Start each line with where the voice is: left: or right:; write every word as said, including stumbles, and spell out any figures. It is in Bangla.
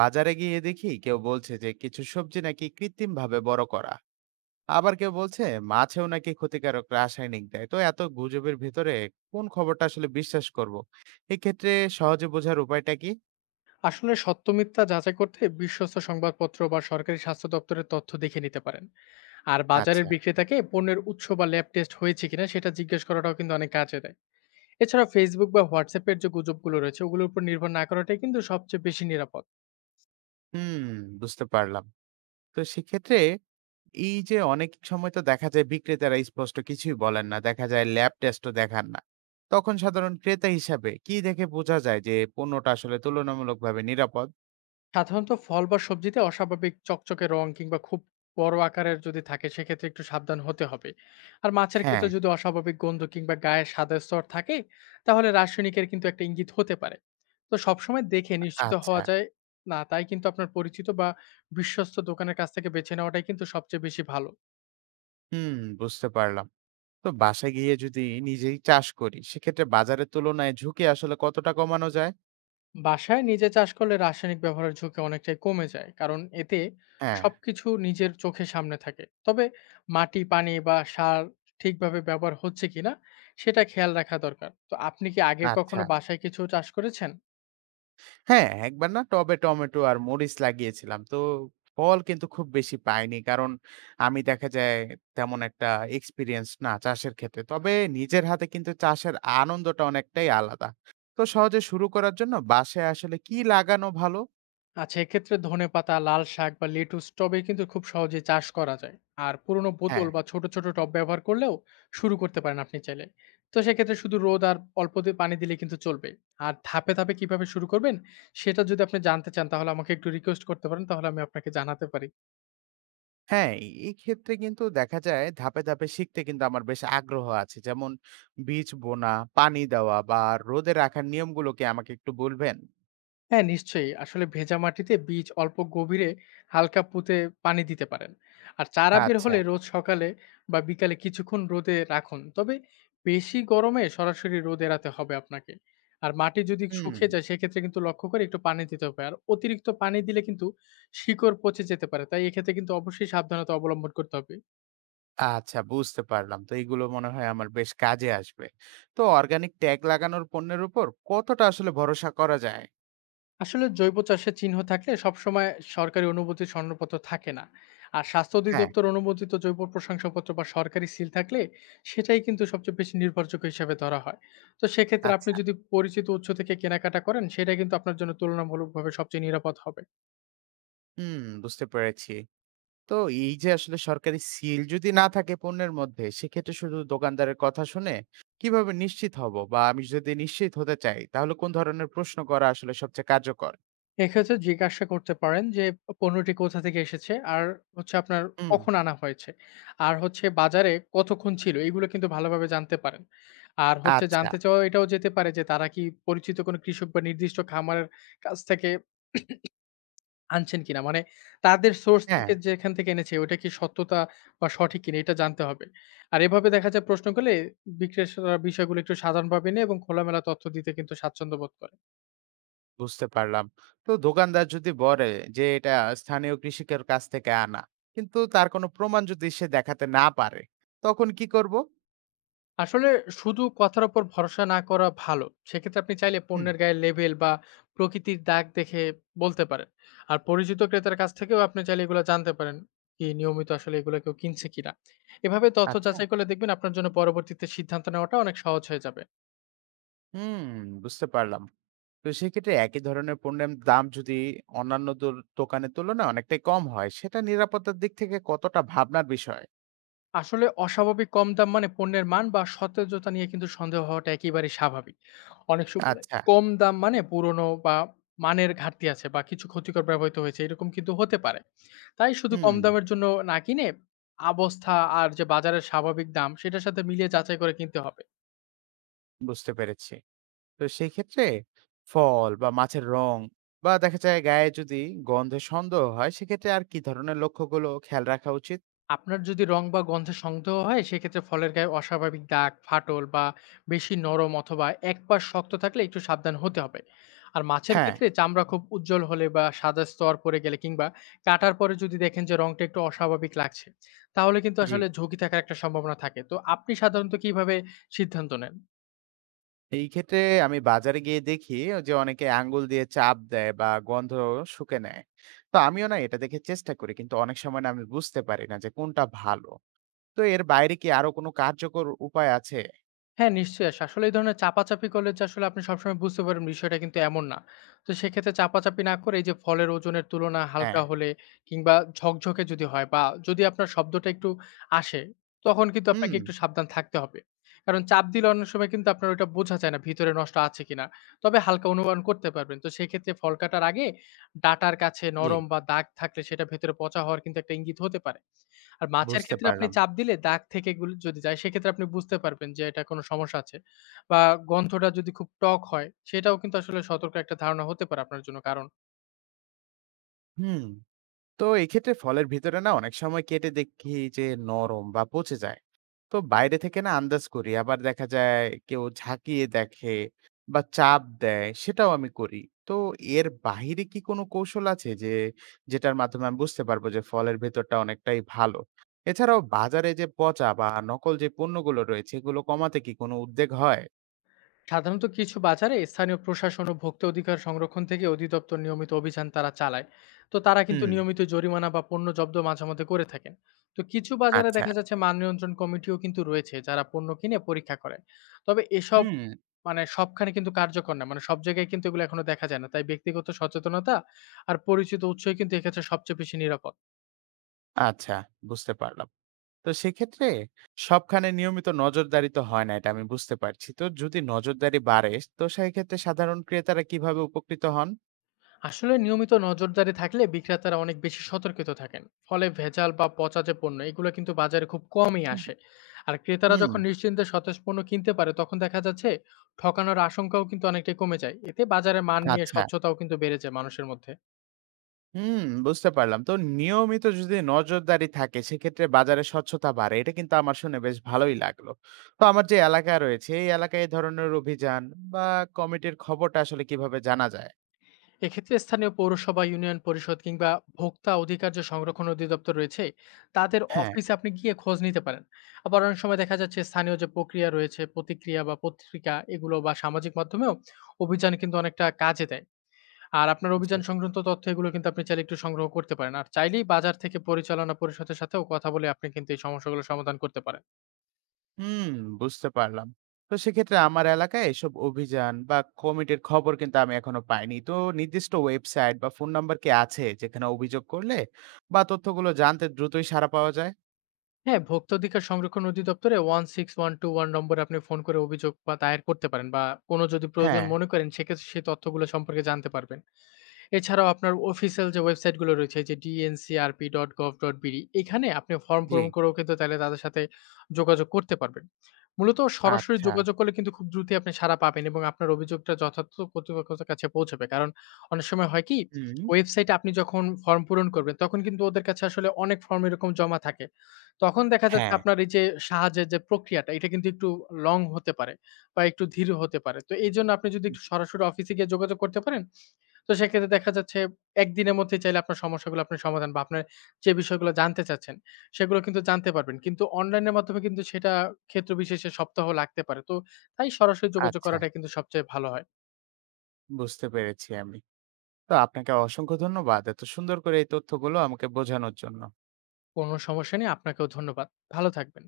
right: বাজারে গিয়ে দেখি কেউ বলছে যে কিছু সবজি নাকি কৃত্রিম ভাবে বড় করা, আবার কেউ বলছে মাছেও নাকি ক্ষতিকারক রাসায়নিক দেয়। তো এত গুজবের ভিতরে কোন খবরটা আসলে বিশ্বাস করব? এক্ষেত্রে সহজে বোঝার উপায়টা কি?
left: আসলে সত্য মিথ্যা যাচাই করতে বিশ্বস্ত সংবাদপত্র বা সরকারি স্বাস্থ্য দপ্তরের তথ্য দেখে নিতে পারেন। আর বাজারের
right: আচ্ছা।
left: বিক্রেতাকে পণ্যের উৎস বা ল্যাব টেস্ট হয়েছে কিনা সেটা জিজ্ঞেস করাটাও কিন্তু অনেক কাজে দেয়। এছাড়া ফেসবুক বা হোয়াটসঅ্যাপের যে গুজবগুলো রয়েছে ওগুলোর উপর নির্ভর না করাটাই কিন্তু সবচেয়ে বেশি নিরাপদ।
right: হুম, বুঝতে পারলাম। তো সেক্ষেত্রে এই যে অনেক সময় তো দেখা যায় বিক্রেতারা স্পষ্ট কিছুই বলেন না, দেখা যায় ল্যাব টেস্টও দেখান না। তখন সাধারণ ক্রেতা হিসাবে কি দেখে বোঝা যায় যে পণ্যটা আসলে তুলনামূলকভাবে নিরাপদ?
left: সাধারণত ফল বা সবজিতে অস্বাভাবিক চকচকে রং কিংবা খুব বড় আকারের যদি থাকে সেক্ষেত্রে একটু সাবধান হতে হবে। আর মাছের
right: হ্যাঁ।
left: ক্ষেত্রে যদি অস্বাভাবিক গন্ধ কিংবা গায়ে সাদা স্তর থাকে তাহলে রাসায়নিকের কিন্তু একটা ইঙ্গিত হতে পারে। তো সবসময় দেখে নিশ্চিত
right: আচ্ছা।
left: হওয়া যায় না, তাই কিন্তু আপনার পরিচিত বা বিশ্বস্ত দোকানের কাছ থেকে বেছে নেওয়াটাই কিন্তু সবচেয়ে বেশি ভালো।
right: হুম, বুঝতে পারলাম। তো বাসায় গিয়ে যদি নিজেই চাষ করি, সেক্ষেত্রে বাজারের তুলনায় ঝুঁকি আসলে কতটা কমানো যায়?
left: বাসায় নিজে চাষ করলে রাসায়নিক ব্যবহারের ঝুঁকি অনেকটাই কমে যায়, কারণ এতে
right: হ্যাঁ।
left: সবকিছু নিজের চোখের সামনে থাকে। তবে মাটি পানি বা সার ঠিকভাবে ব্যবহার হচ্ছে কিনা সেটা খেয়াল রাখা দরকার। তো আপনি কি আগে
right: আচ্ছা।
left: কখনো বাসায় কিছু চাষ করেছেন?
right: হ্যাঁ, একবার না টবে টমেটো আর মরিচ লাগিয়েছিলাম। তো ফল কিন্তু খুব বেশি পাইনি, কারণ আমি দেখা যায় তেমন একটা এক্সপিরিয়েন্স না চাষের ক্ষেত্রে। তবে নিজের হাতে কিন্তু চাষের আনন্দটা অনেকটাই আলাদা। তো সহজে শুরু করার জন্য বাসায় আসলে কি লাগানো ভালো?
left: আচ্ছা, এক্ষেত্রে ধনেপাতা, লাল শাক বা লেটুস টবে কিন্তু খুব সহজে চাষ করা যায়। আর পুরনো
right: হ্যাঁ।
left: বোতল বা ছোট, ছোট টব ব্যবহার করলেও শুরু করতে পারেন আপনি চাইলে। তো সেক্ষেত্রে শুধু রোদ আর অল্প দিয়ে পানি দিলে কিন্তু চলবে। আর ধাপে, ধাপে কিভাবে শুরু করবেন সেটা যদি আপনি জানতে চান তাহলে আমাকে একটু রিকোয়েস্ট করতে পারেন, তাহলে আমি আপনাকে জানাতে পারি।
right: হ্যাঁ, এই ক্ষেত্রে কিন্তু দেখা যায় ধাপে, ধাপে শিখতে কিন্তু আমার বেশ আগ্রহ আছে। যেমন বীজ বোনা, পানি দেওয়া বা রোদে রাখার নিয়মগুলো কি আমাকে একটু বলবেন?
left: হ্যাঁ, নিশ্চয়ই। আসলে ভেজা মাটিতে বীজ অল্প গভীরে হালকা পুঁতে পানি দিতে পারেন। আর চারা বের
right: আচ্ছা।
left: হলে রোজ সকালে বা বিকালে কিছুক্ষণ রোদে রাখুন। তবে বেশি গরমে সরাসরি রোদ এড়াতে হবে আপনাকে। আর মাটি যদি
right: হুম।
left: শুকিয়ে যায় সেক্ষেত্রে কিন্তু লক্ষ্য করে একটু পানি দিতে হবে। আর অতিরিক্ত পানি দিলে কিন্তু শিকড় পচে যেতে পারে। তাই এক্ষেত্রে কিন্তু অবশ্যই সাবধানতা অবলম্বন করতে হবে।
right: আচ্ছা, বুঝতে পারলাম। তো এগুলো মনে হয় আমার বেশ কাজে আসবে। তো অর্গানিক ট্যাগ লাগানোর পণ্যের উপর কতটা আসলে ভরসা করা যায়?
left: আসলে জৈব চাষের চিহ্ন থাকলে সবসময় সরকারি অনুমতির সনদপত্র থাকে না। আর স্বাস্থ্য
right: হ্যাঁ।
left: অধিদপ্তর অনুমোদিত জৈব প্রশংসাপত্র বা সরকারি সিল থাকলে সেটাই কিন্তু সবচেয়ে বেশি নির্ভরযোগ্য হিসাবে ধরা হয়। তো সেক্ষেত্রে আপনি
right: আচ্ছা।
left: যদি পরিচিত উৎস থেকে কেনাকাটা করেন সেটা কিন্তু আপনার জন্য তুলনামূলকভাবে সবচেয়ে নিরাপদ হবে।
right: হুম, বুঝতে পেরেছি। তো এই যে আসলে সরকারি সিল যদি না থাকে পণ্যের মধ্যে, সেক্ষেত্রে শুধু দোকানদারের কথা শুনে কিভাবে নিশ্চিত হব? বা আমি যদি নিশ্চিত হতে চাই তাহলে কোন ধরনের প্রশ্ন করা আসলে সবচেয়ে কার্যকর?
left: এক্ষেত্রে জিজ্ঞাসা করতে পারেন যে পণ্যটি কোথা থেকে এসেছে, আর হচ্ছে আপনার
right: হুম।
left: কখন আনা হয়েছে, আর হচ্ছে বাজারে কতক্ষণ ছিল, এগুলো কিন্তু ভালোভাবে জানতে পারেন। আর হচ্ছে
right: আচ্ছা।
left: জানতে চাওয়া এটাও যেতে পারে যে তারা কি পরিচিত কোনো কৃষক বা নির্দিষ্ট খামারের কাছ থেকে আনছেন কিনা, মানে তাদের সোর্স
right: হ্যাঁ,
left: থেকে যেখান থেকে এনেছে ওটা কি সত্যতা বা সঠিক কিনা এটা জানতে হবে। আর এভাবে দেখা যায় প্রশ্ন করলে বিক্রেতারা বিষয়গুলো একটু সাধারণভাবে নিয়ে এবং খোলামেলা তথ্য দিতে কিন্তু স্বাচ্ছন্দ্য বোধ করে।
right: বুঝতে পারলাম। তো দোকানদার যদি বলে যে এটা স্থানীয় কৃষকের কাছ থেকে আনা, কিন্তু তার কোনো প্রমাণ যদি সে দেখাতে না পারে, তখন কি করব?
left: আসলে শুধু কথার উপর ভরসা না করা ভালো। সেক্ষেত্রে আপনি চাইলে
right: হুম।
left: পণ্যের গায়ে লেবেল বা প্রকৃতির দাগ দেখে বলতে পারেন। আর পরিচিত ক্রেতার কাছ থেকেও আপনি চাইলে এগুলা জানতে পারেন। কি নিয়মিত আসলে এগুলা কেউ কিনছে কিনা। এভাবে তথ্য
right: আচ্ছা।
left: যাচাই করলে দেখবেন আপনার জন্য পরবর্তীতে সিদ্ধান্ত নেওয়াটা অনেক সহজ হয়ে যাবে।
right: হুম, বুঝতে পারলাম। তো সেক্ষেত্রে একই ধরনের পণ্যের দাম যদি অন্যান্য দোর দোকানের তুলনায় অনেকটাই কম হয়, সেটা নিরাপত্তার দিক থেকে কতটা ভাবনার বিষয়?
left: আসলে অস্বাভাবিক কম দাম মানে পণ্যের মান বা সতেজতা নিয়ে কিন্তু সন্দেহ হওয়াটা একেবারেই স্বাভাবিক। অনেক সময়
right: আচ্ছা।
left: কম দাম মানে পুরনো বা মানের ঘাটতি আছে বা কিছু ক্ষতিকর ব্যবহৃত হয়েছে এরকম কিন্তু হতে পারে। তাই শুধু কম
right: হুম,
left: দামের জন্য না কিনে অবস্থা আর যে বাজারের স্বাভাবিক দাম সেটার সাথে মিলিয়ে যাচাই করে কিনতে হবে।
right: বুঝতে পেরেছি। তো সেক্ষেত্রে ফল বা মাছের রং বা দেখা যায় গায়ে যদি গন্ধে সন্দেহ হয়, সেক্ষেত্রে আর কি ধরনের লক্ষ্যগুলো খেয়াল রাখা উচিত?
left: আপনার যদি রং বা গন্ধে সন্দেহ হয় সেক্ষেত্রে ফলের গায়ে অস্বাভাবিক দাগ, ফাটল বা বেশি নরম অথবা এক পাশ শক্ত থাকলে একটু সাবধান হতে হবে। আর মাছের
right: হ্যাঁ।
left: ক্ষেত্রে চামড়া খুব উজ্জ্বল হলে বা সাদা স্তর পড়ে গেলে কিংবা কাটার পরে যদি দেখেন যে রংটা একটু অস্বাভাবিক লাগছে তাহলে কিন্তু
right: জি।
left: আসলে ঝুঁকি থাকার একটা সম্ভাবনা থাকে। তো আপনি সাধারণত কিভাবে সিদ্ধান্ত নেন?
right: এই ক্ষেত্রে আমি বাজারে গিয়ে দেখি যে অনেকে আঙ্গুল দিয়ে চাপ দেয় বা গন্ধ শুঁকে নেয়। তো আমিও না এটা দেখে চেষ্টা করি, কিন্তু অনেক সময় না আমি বুঝতে পারি না যে কোনটা ভালো। তো এর বাইরে কি আরো কোনো কার্যকর উপায় আছে?
left: হ্যাঁ, নিশ্চয়ই। আস আসলে এই ধরনের চাপাচাপি করলে যে আসলে আপনি সবসময় বুঝতে পারবেন বিষয়টা কিন্তু এমন না। তো সেক্ষেত্রে চাপাচাপি না করে এই যে ফলের ওজনের তুলনা
right: হ্যাঁ।
left: হালকা হলে কিংবা ঝকঝকে যদি হয় বা যদি আপনার শব্দটা একটু আসে, তখন কিন্তু
right: হুম।
left: আপনাকে একটু সাবধান থাকতে হবে। কারণ চাপ দিলে অনেক সময় কিন্তু আপনার ওটা বোঝা যায় না ভিতরে নষ্ট আছে কিনা। তবে হালকা অনুমান করতে পারবেন। তো সেক্ষেত্রে ফল কাটার আগে ডাঁটার কাছে
right: জি।
left: নরম বা দাগ থাকলে সেটা ভেতরে পচা হওয়ার কিন্তু একটা ইঙ্গিত হতে পারে। আর মাছের
right: বুঝতে
left: ক্ষেত্রে আপনি
right: পারলাম।
left: চাপ দিলে দাগ থেকে গুলো যদি যায় সেক্ষেত্রে আপনি বুঝতে পারবেন যে এটা কোনো সমস্যা আছে। বা গন্ধটা যদি খুব টক হয় সেটাও কিন্তু আসলে সতর্ক একটা ধারণা হতে পারে আপনার জন্য। কারণ
right: হুম। তো এক্ষেত্রে ফলের ভিতরে না অনেক সময় কেটে দেখি যে নরম বা পচে যায়। তো বাইরে থেকে না আন্দাজ করি। আবার দেখা যায় কেউ ঝাঁকিয়ে দেখে বা চাপ দেয়, সেটাও আমি করি। তো এর বাইরে কি কোনো কৌশল আছে যে যেটার মাধ্যমে আমি বুঝতে পারবো যে ফলের ভেতরটা অনেকটাই ভালো? এছাড়াও বাজারে যে পচা বা নকল যে পণ্যগুলো রয়েছে, এগুলো কমাতে কি কোনো উদ্যোগ হয়?
left: সাধারণত কিছু বাজারে স্থানীয় প্রশাসন ও ভোক্তা অধিকার সংরক্ষণ থেকে অধিদপ্তর নিয়মিত অভিযান তারা চালায়। তো তারা কিন্তু
right: হুম।
left: নিয়মিত জরিমানা বা পণ্য জব্দ মাঝে মধ্যে করে থাকেন। তো কিছু বাজারে
right: আচ্ছা।
left: দেখা যাচ্ছে মান নিয়ন্ত্রণ কমিটিও কিন্তু রয়েছে যারা পণ্য কিনে পরীক্ষা করে। তবে এসব
right: হুম।
left: মানে সবখানে কিন্তু কার্যকর না, মানে সব জায়গায় কিন্তু এগুলো এখনো দেখা যায় না, তাই ব্যক্তিগত সচেতনতা আর পরিচিত উৎসই কিন্তু এক্ষেত্রে সবচেয়ে বেশি নিরাপদ।
right: আচ্ছা, বুঝতে পারলাম। তো সেক্ষেত্রে সবখানে নিয়মিত নজরদারি তো হয় না, এটা আমি বুঝতে পারছি। তো যদি নজরদারি বাড়ে, তো সেক্ষেত্রে সাধারণ ক্রেতারা কিভাবে উপকৃত হন?
left: আসলে নিয়মিত নজরদারি থাকলে বিক্রেতারা অনেক বেশি সতর্কিত থাকেন। ফলে ভেজাল বা পচা যে পণ্য এগুলো কিন্তু বাজারে খুব কমই আসে। আর ক্রেতারা
right: হুম,
left: যখন নিশ্চিন্তে সতেজ পণ্য কিনতে পারে তখন দেখা যাচ্ছে ঠকানোর আশঙ্কাও কিন্তু অনেকটাই কমে যায়। এতে বাজারে মান নিয়ে
right: আচ্ছা।
left: স্বচ্ছতাও কিন্তু বেড়ে যায় মানুষের মধ্যে।
right: হুম, বুঝতে পারলাম। তো নিয়মিত যদি নজরদারি থাকে সেক্ষেত্রে বাজারে স্বচ্ছতা বাড়ে। এটা কিন্তু আমার শুনে বেশ ভালোই লাগলো। তো আমার যে এলাকা রয়েছে এই এলাকায় এই ধরনের অভিযান বা কমিটির খবরটা আসলে কিভাবে জানা যায়?
left: এক্ষেত্রে স্থানীয় পৌরসভা, ইউনিয়ন পরিষদ কিংবা ভোক্তা অধিকার যে সংরক্ষণ অধিদপ্তর রয়েছে, তাদের
right: হ্যাঁ।
left: অফিসে আপনি গিয়ে খোঁজ নিতে পারেন। আবার অনেক সময় দেখা যাচ্ছে স্থানীয় যে প্রক্রিয়া রয়েছে, প্রতিক্রিয়া বা পত্রিকা এগুলো বা সামাজিক মাধ্যমেও অভিযান কিন্তু অনেকটা কাজে দেয়। আর আপনার
right: জি।
left: অভিযান সংক্রান্ত তথ্য এগুলো কিন্তু আপনি চাইলে একটু সংগ্রহ করতে পারেন। আর চাইলেই বাজার থেকে পরিচালনা পরিষদের সাথেও কথা বলে আপনি কিন্তু এই সমস্যাগুলো সমাধান করতে পারেন।
right: হুম, বুঝতে পারলাম। তো সেক্ষেত্রে আমার এলাকায় এসব অভিযান বা কমিটির খবর কিন্তু আমি এখনো পাইনি। তো নির্দিষ্ট ওয়েবসাইট বা ফোন নাম্বার কি আছে যেখানে অভিযোগ করলে বা তথ্যগুলো জানতে দ্রুতই সাড়া পাওয়া যায়?
left: হ্যাঁ, ভোক্তাধিকার সংরক্ষণ অধিদপ্তরে এক ছয় এক দুই এক নম্বরে আপনি ফোন করে অভিযোগ বা দায়ের করতে পারেন, বা কোনো যদি প্রয়োজন
right: হ্যাঁ।
left: মনে করেন সেক্ষেত্রে সেই তথ্যগুলো সম্পর্কে জানতে পারবেন। এছাড়াও আপনার অফিসিয়াল যে ওয়েবসাইট গুলো রয়েছে যে D N C R P dot gov dot BD, এখানে আপনি ফর্ম
right: জি।
left: পূরণ করেও কিন্তু তাইলে তাদের সাথে যোগাযোগ করতে পারবেন। মূলত সরাসরি
right: আচ্ছা।
left: যোগাযোগ করলে কিন্তু খুব দ্রুতই আপনি সাড়া পাবেন এবং আপনার অভিযোগটা যথার্থ কর্তৃপক্ষের কাছে পৌঁছাবে। কারণ অনেক সময় হয় কি
right: হুম।
left: ওয়েবসাইটে আপনি যখন ফর্ম পূরণ করবেন তখন কিন্তু ওদের কাছে আসলে অনেক ফর্ম এরকম জমা থাকে। তখন দেখা যাচ্ছে
right: হ্যাঁ।
left: আপনার এই যে সাহায্যের যে প্রক্রিয়াটা এটা কিন্তু একটু লং হতে পারে বা একটু ধীর হতে পারে। তো এইজন্য আপনি যদি একটু সরাসরি অফিসে গিয়ে যোগাযোগ করতে পারেন, তো সেক্ষেত্রে দেখা যাচ্ছে একদিনের মধ্যে চাইলে আপনার সমস্যাগুলো, আপনার সমাধান বা আপনার যে বিষয়গুলো জানতে চাচ্ছেন সেগুলো কিন্তু জানতে পারবেন। কিন্তু অনলাইনের মাধ্যমে কিন্তু সেটা ক্ষেত্র বিশেষে সপ্তাহ লাগতে পারে। তো তাই সরাসরি যোগাযোগ
right: আচ্ছা,
left: করাটা কিন্তু সবচেয়ে ভালো হয়।
right: বুঝতে পেরেছি আমি। তো আপনাকে অসংখ্য ধন্যবাদ এত সুন্দর করে এই তথ্যগুলো আমাকে বোঝানোর জন্য।
left: কোনো সমস্যা নেই। আপনাকেও ধন্যবাদ। ভালো থাকবেন।